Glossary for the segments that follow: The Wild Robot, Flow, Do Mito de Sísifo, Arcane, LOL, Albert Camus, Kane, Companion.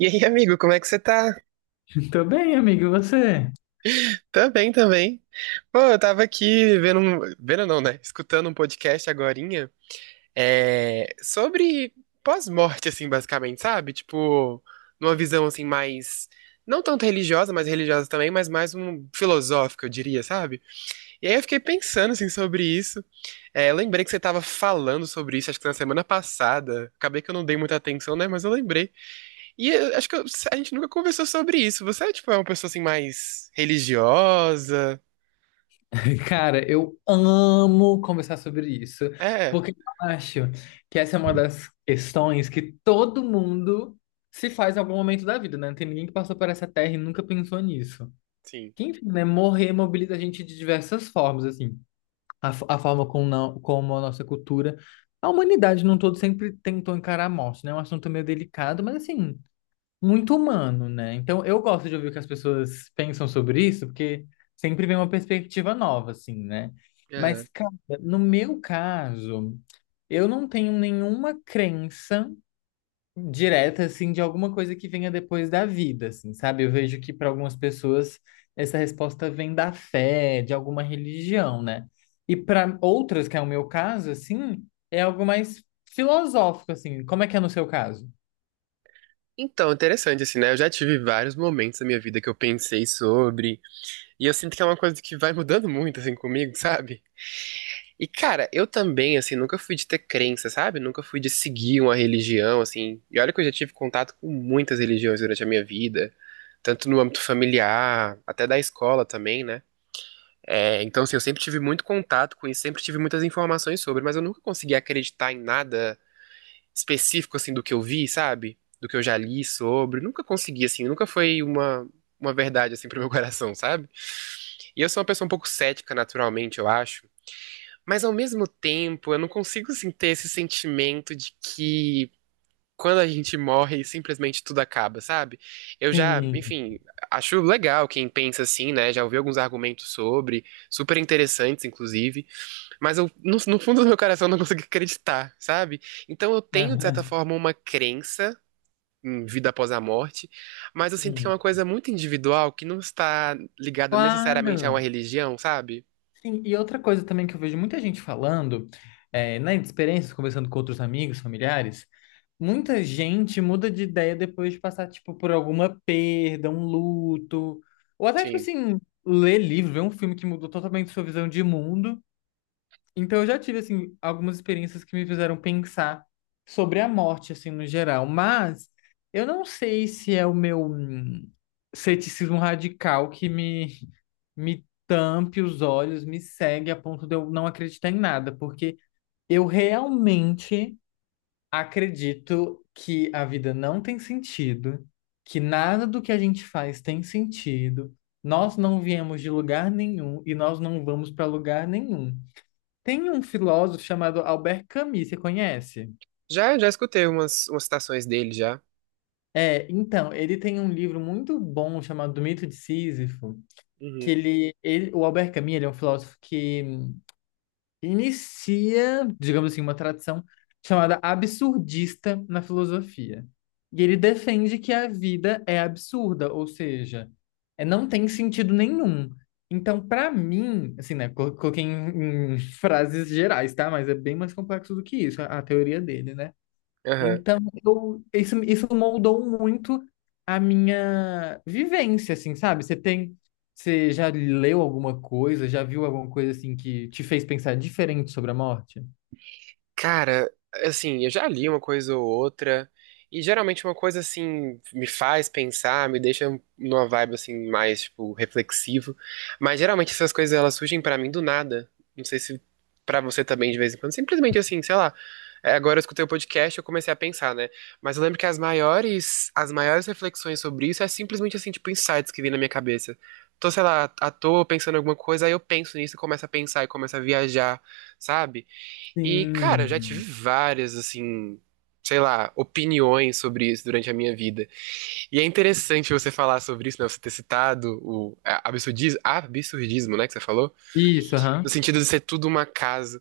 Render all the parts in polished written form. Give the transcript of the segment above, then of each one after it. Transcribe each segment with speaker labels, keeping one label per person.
Speaker 1: E aí, amigo, como é que você tá?
Speaker 2: Tô bem, amigo, e você?
Speaker 1: Também, também. Pô, eu tava aqui vendo um... Vendo não, né? Escutando um podcast agorinha, sobre pós-morte, assim, basicamente, sabe? Tipo, numa visão, assim, mais... Não tanto religiosa, mas religiosa também, mas mais um filosófica, eu diria, sabe? E aí eu fiquei pensando, assim, sobre isso. É, lembrei que você tava falando sobre isso, acho que na semana passada. Acabei que eu não dei muita atenção, né? Mas eu lembrei. E eu acho que eu- a gente nunca conversou sobre isso. Você, tipo, é uma pessoa, assim, mais religiosa?
Speaker 2: Cara, eu amo conversar sobre isso,
Speaker 1: É,
Speaker 2: porque eu acho que essa é uma das questões que todo mundo se faz em algum momento da vida, né? Não tem ninguém que passou por essa terra e nunca pensou nisso.
Speaker 1: sim.
Speaker 2: Que, enfim, né? Morrer mobiliza a gente de diversas formas, assim. A forma como, não, como a nossa cultura, a humanidade num todo sempre tentou encarar a morte, né? É um assunto meio delicado, mas assim, muito humano, né? Então eu gosto de ouvir o que as pessoas pensam sobre isso, porque sempre vem uma perspectiva nova, assim, né? Mas,
Speaker 1: Aham.
Speaker 2: cara, no meu caso, eu não tenho nenhuma crença direta, assim, de alguma coisa que venha depois da vida, assim, sabe? Eu vejo que para algumas pessoas essa resposta vem da fé, de alguma religião, né? E para outras, que é o meu caso, assim, é algo mais filosófico, assim. Como é que é no seu caso?
Speaker 1: Então, interessante, assim, né? Eu já tive vários momentos da minha vida que eu pensei sobre. E eu sinto que é uma coisa que vai mudando muito, assim, comigo, sabe? E, cara, eu também, assim, nunca fui de ter crença, sabe? Nunca fui de seguir uma religião, assim. E olha que eu já tive contato com muitas religiões durante a minha vida, tanto no âmbito familiar, até da escola também, né? É, então, assim, eu sempre tive muito contato com isso, sempre tive muitas informações sobre, mas eu nunca consegui acreditar em nada específico, assim, do que eu vi, sabe? Do que eu já li sobre. Nunca consegui, assim, nunca foi uma verdade, assim, pro meu coração, sabe? E eu sou uma pessoa um pouco cética, naturalmente, eu acho. Mas, ao mesmo tempo, eu não consigo, assim, ter esse sentimento de que quando a gente morre, simplesmente tudo acaba, sabe? Eu já,
Speaker 2: Sim.
Speaker 1: enfim, acho legal quem pensa assim, né? Já ouvi alguns argumentos sobre, super interessantes, inclusive. Mas eu, no fundo do meu coração, eu não consigo acreditar, sabe? Então eu tenho, de certa
Speaker 2: Aham.
Speaker 1: forma, uma crença em vida após a morte, mas eu sinto que é
Speaker 2: Sim.
Speaker 1: uma coisa muito individual que não está ligada necessariamente a
Speaker 2: Claro.
Speaker 1: uma religião, sabe?
Speaker 2: Sim, e outra coisa também que eu vejo muita gente falando, é, nas experiências, conversando com outros amigos, familiares, muita gente muda de ideia depois de passar, tipo, por alguma perda, um luto, ou até, tipo
Speaker 1: Sim.
Speaker 2: assim, ler livro, ver um filme que mudou totalmente sua visão de mundo. Então, eu já tive, assim, algumas experiências que me fizeram pensar sobre a morte, assim, no geral. Mas eu não sei se é o meu ceticismo radical que me tampe os olhos, me segue a ponto de eu não acreditar em nada, porque eu realmente acredito que a vida não tem sentido, que nada do que a gente faz tem sentido. Nós não viemos de lugar nenhum e nós não vamos para lugar nenhum. Tem um filósofo chamado Albert Camus, você conhece?
Speaker 1: Já, já escutei umas citações dele já.
Speaker 2: É, então, ele tem um livro muito bom chamado Do Mito de Sísifo, que
Speaker 1: Uhum.
Speaker 2: ele, o Albert Camus, ele é um filósofo que inicia, digamos assim, uma tradição chamada absurdista na filosofia. E ele defende que a vida é absurda, ou seja, é, não tem sentido nenhum. Então, para mim, assim, né, coloquei em frases gerais, tá? Mas é bem mais complexo do que isso, a teoria dele, né?
Speaker 1: Aham.
Speaker 2: Então, isso moldou muito a minha vivência, assim, sabe? Você já leu alguma coisa, já viu alguma coisa assim que te fez pensar diferente sobre a morte?
Speaker 1: Cara, assim, eu já li uma coisa ou outra, e geralmente uma coisa assim me faz pensar, me deixa numa vibe assim mais tipo reflexivo, mas geralmente essas coisas elas surgem pra mim do nada. Não sei se pra você também de vez em quando, simplesmente assim, sei lá. É, agora eu escutei o podcast e eu comecei a pensar, né? Mas eu lembro que as maiores reflexões sobre isso é simplesmente assim, tipo, insights que vem na minha cabeça. Tô, sei lá, à toa pensando em alguma coisa, aí eu penso nisso e começo a pensar e começo a viajar, sabe? E, cara, eu já tive
Speaker 2: Sim.
Speaker 1: várias, assim, sei lá, opiniões sobre isso durante a minha vida. E é interessante você falar sobre isso, né? Você ter citado o absurdismo, absurdismo, né, que você falou,
Speaker 2: Isso,
Speaker 1: no
Speaker 2: aham.
Speaker 1: sentido de ser tudo uma casa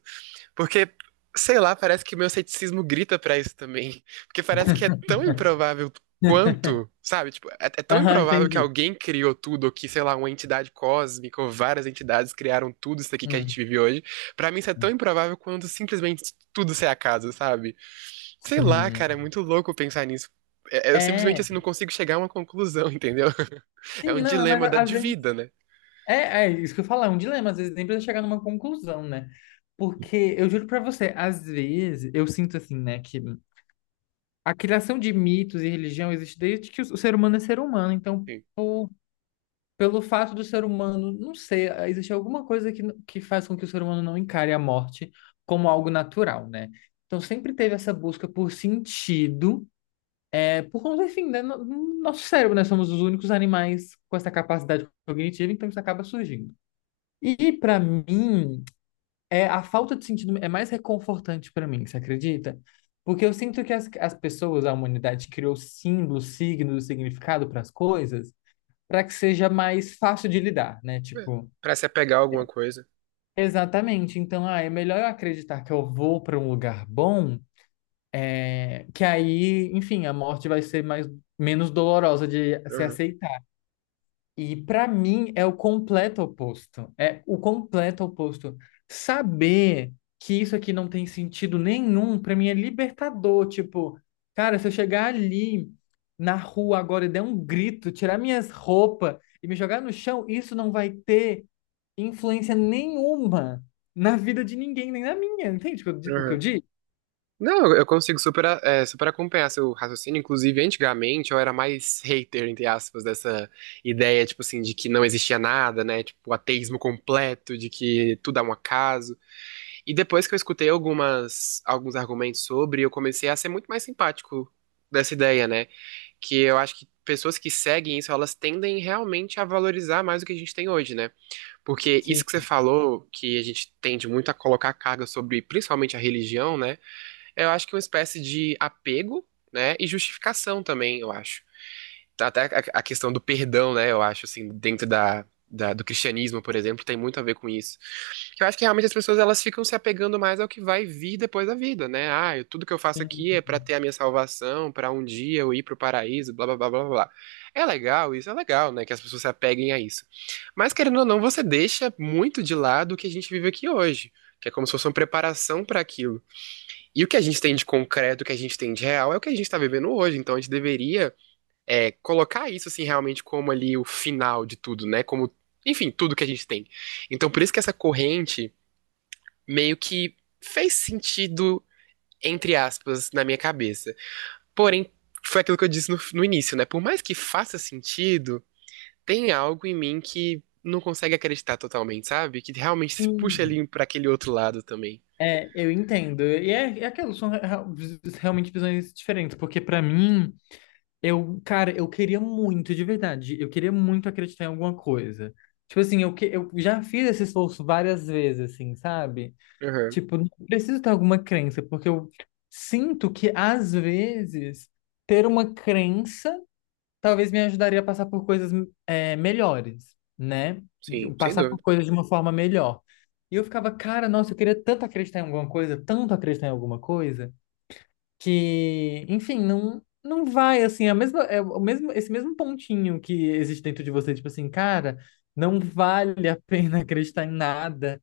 Speaker 1: porque, sei lá, parece que meu ceticismo grita pra isso também. Porque parece que é tão improvável quanto, sabe? Tipo, é tão
Speaker 2: Aham,
Speaker 1: improvável que
Speaker 2: entendi.
Speaker 1: alguém criou tudo, ou que, sei lá, uma entidade cósmica, ou várias entidades criaram tudo isso aqui que a
Speaker 2: Hum.
Speaker 1: gente vive hoje. Pra mim, isso é tão improvável quanto simplesmente tudo ser acaso, sabe? Sei lá,
Speaker 2: Sim.
Speaker 1: cara, é muito louco pensar nisso. Eu simplesmente,
Speaker 2: É,
Speaker 1: assim, não consigo chegar a uma conclusão, entendeu? É
Speaker 2: sim,
Speaker 1: um
Speaker 2: não, é, mas às
Speaker 1: de
Speaker 2: vezes
Speaker 1: vida, né?
Speaker 2: é isso que eu falo, é um dilema, às vezes nem precisa chegar numa conclusão, né? Porque eu juro pra você, às vezes eu sinto assim, né, que a criação de mitos e religião existe desde que o ser humano é ser humano. Então,
Speaker 1: Assim,
Speaker 2: por- pelo fato do ser humano, não sei, existe alguma coisa que faz com que o ser humano não encare a morte como algo natural, né? Então, sempre teve essa busca por sentido, é, por conta, enfim, né, no nosso cérebro, né? Somos os únicos animais com essa capacidade cognitiva, então isso acaba surgindo. E, para mim, é, a falta de sentido é mais reconfortante para mim, você acredita? Porque eu sinto que as pessoas, a humanidade, criou símbolos, signos, significado para as coisas, para que seja mais fácil de lidar, né?
Speaker 1: é,
Speaker 2: Tipo,
Speaker 1: pra se apegar a alguma coisa.
Speaker 2: exatamente. Então, ah, é melhor eu acreditar que eu vou para um lugar bom, é, que aí, enfim, a morte vai ser mais, menos dolorosa de se
Speaker 1: Uhum,
Speaker 2: aceitar. E para mim é o completo oposto. É o completo oposto. Saber que isso aqui não tem sentido nenhum, para mim é libertador. Tipo, cara, se eu chegar ali na rua agora e der um grito, tirar minhas roupas e me jogar no chão, isso não vai ter influência nenhuma na vida de ninguém, nem na minha. Entende o que o que eu
Speaker 1: uhum.
Speaker 2: digo?
Speaker 1: Não, eu consigo super, super acompanhar seu raciocínio. Inclusive, antigamente eu era mais hater, entre aspas, dessa ideia, tipo assim, de que não existia nada, né? Tipo, o ateísmo completo, de que tudo é um acaso. E depois que eu escutei alguns argumentos sobre, eu comecei a ser muito mais simpático dessa ideia, né? Que eu acho que pessoas que seguem isso, elas tendem realmente a valorizar mais o que a gente tem hoje, né? Porque isso que você
Speaker 2: Sim,
Speaker 1: falou, que a gente tende muito a colocar carga sobre, principalmente a religião, né? Eu acho que é uma espécie de apego, né? E justificação também, eu acho. Até a questão do perdão, né? Eu acho, assim, dentro do cristianismo, por exemplo, tem muito a ver com isso. Eu acho que realmente as pessoas elas ficam se apegando mais ao que vai vir depois da vida, né? Ah, tudo que eu faço
Speaker 2: sim,
Speaker 1: aqui é pra ter a minha salvação, pra um dia eu ir pro paraíso, blá, blá, blá, blá, blá. É legal, isso é legal, né? Que as pessoas se apeguem a isso. Mas, querendo ou não, você deixa muito de lado o que a gente vive aqui hoje, que é como se fosse uma preparação pra aquilo. E o que a gente tem de concreto, o que a gente tem de real, é o que a gente está vivendo hoje. Então a gente deveria colocar isso, assim, realmente como ali o final de tudo, né? Como, enfim, tudo que a gente tem. Então por isso que essa corrente meio que fez sentido, entre aspas, na minha cabeça. Porém, foi aquilo que eu disse no início, né? Por mais que faça sentido, tem algo em mim que não consegue acreditar totalmente, sabe? Que realmente se puxa
Speaker 2: sim.
Speaker 1: ali pra aquele outro lado também.
Speaker 2: É, eu entendo. E é aquilo, são realmente visões diferentes, porque para mim. Eu, cara, eu queria muito, de verdade, eu queria muito acreditar em alguma coisa. Tipo assim, eu já fiz esse esforço várias vezes, assim, sabe?
Speaker 1: Aham,
Speaker 2: Tipo, não preciso ter alguma crença, porque eu sinto que, às vezes, ter uma crença talvez me ajudaria a passar por coisas melhores, né?
Speaker 1: sim, sem
Speaker 2: Passar por
Speaker 1: dúvida.
Speaker 2: coisas de uma forma melhor. E eu ficava, cara, nossa, eu queria tanto acreditar em alguma coisa, tanto acreditar em alguma coisa que, enfim, não vai assim, é a mesma é o mesmo esse mesmo pontinho que existe dentro de você, tipo assim, cara, não vale a pena acreditar em nada,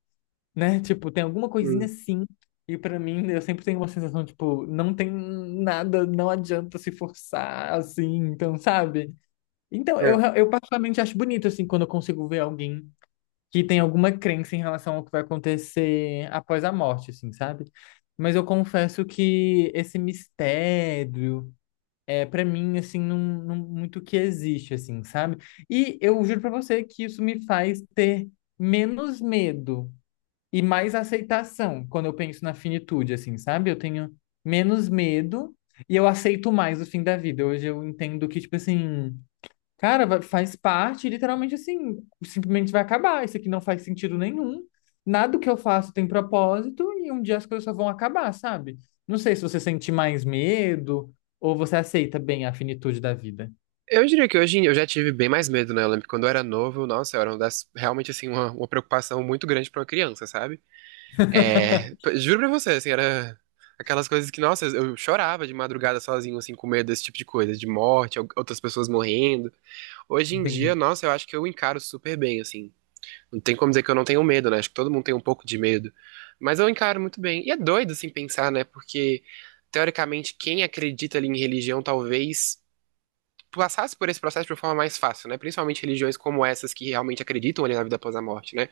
Speaker 2: né? Tipo, tem alguma coisinha
Speaker 1: Hum,
Speaker 2: assim. E pra mim, eu sempre tenho uma sensação, tipo, não tem nada, não adianta se forçar assim, então, sabe? Então, eu,
Speaker 1: é.
Speaker 2: eu particularmente acho bonito, assim, quando eu consigo ver alguém que tem alguma crença em relação ao que vai acontecer após a morte, assim, sabe? Mas eu confesso que esse mistério é para mim assim não muito que existe, assim, sabe? E eu juro para você que isso me faz ter menos medo e mais aceitação quando eu penso na finitude, assim, sabe? Eu tenho menos medo e eu aceito mais o fim da vida. Hoje eu entendo que tipo assim, cara, faz parte, literalmente assim, simplesmente vai acabar. Isso aqui não faz sentido nenhum. Nada do que eu faço tem propósito e um dia as coisas só vão acabar, sabe? Não sei se você sente mais medo ou você aceita bem a finitude da vida.
Speaker 1: Eu diria que eu já tive bem mais medo, né? Eu lembro que quando eu era novo, nossa, era uma das, realmente assim, uma preocupação muito grande pra uma criança, sabe? É, juro pra você, assim, era aquelas coisas que, nossa, eu chorava de madrugada sozinho, assim, com medo desse tipo de coisa, de morte, outras pessoas morrendo. Hoje em dia,
Speaker 2: Entendi.
Speaker 1: nossa, eu acho que eu encaro super bem, assim. Não tem como dizer que eu não tenho medo, né? Acho que todo mundo tem um pouco de medo. Mas eu encaro muito bem. E é doido, assim, pensar, né? Porque, teoricamente, quem acredita ali em religião talvez passasse por esse processo de uma forma mais fácil, né? Principalmente religiões como essas que realmente acreditam ali na vida após a morte, né?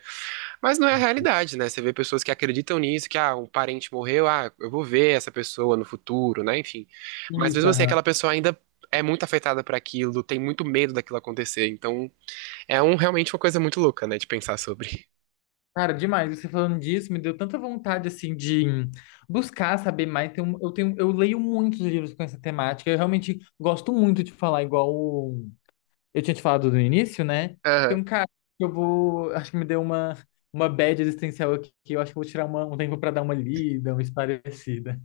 Speaker 1: Mas não é a realidade, né? Você vê pessoas que acreditam nisso, que ah, um parente morreu, ah, eu vou ver essa pessoa no futuro, né? Enfim. Mas
Speaker 2: Isso,
Speaker 1: mesmo assim,
Speaker 2: aham.
Speaker 1: aquela pessoa ainda é muito afetada por aquilo, tem muito medo daquilo acontecer. Então, é um realmente uma coisa muito louca, né, de pensar sobre.
Speaker 2: Cara, demais. Você falando disso me deu tanta vontade, assim, de buscar saber mais. Tem um- eu tenho, eu leio muitos livros com essa temática. Eu realmente gosto muito de falar, igual eu tinha te falado no início, né? Tem
Speaker 1: Aham.
Speaker 2: um cara que eu vou. Acho que me deu uma bad existencial aqui, que eu acho que eu vou tirar um tempo pra dar uma lida, uma esparecida.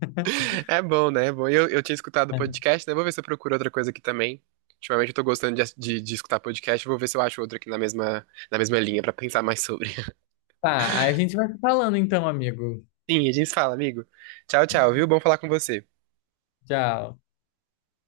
Speaker 1: É bom, né? É bom. Eu tinha escutado o podcast, né? Vou ver se eu procuro outra coisa aqui também. Ultimamente eu tô gostando de, de escutar podcast, vou ver se eu acho outro aqui na mesma linha pra pensar mais sobre.
Speaker 2: Tá, aí a gente vai se falando então, amigo.
Speaker 1: Sim, a gente se fala, amigo. Tchau, tchau, viu? Bom falar com você.
Speaker 2: Tchau.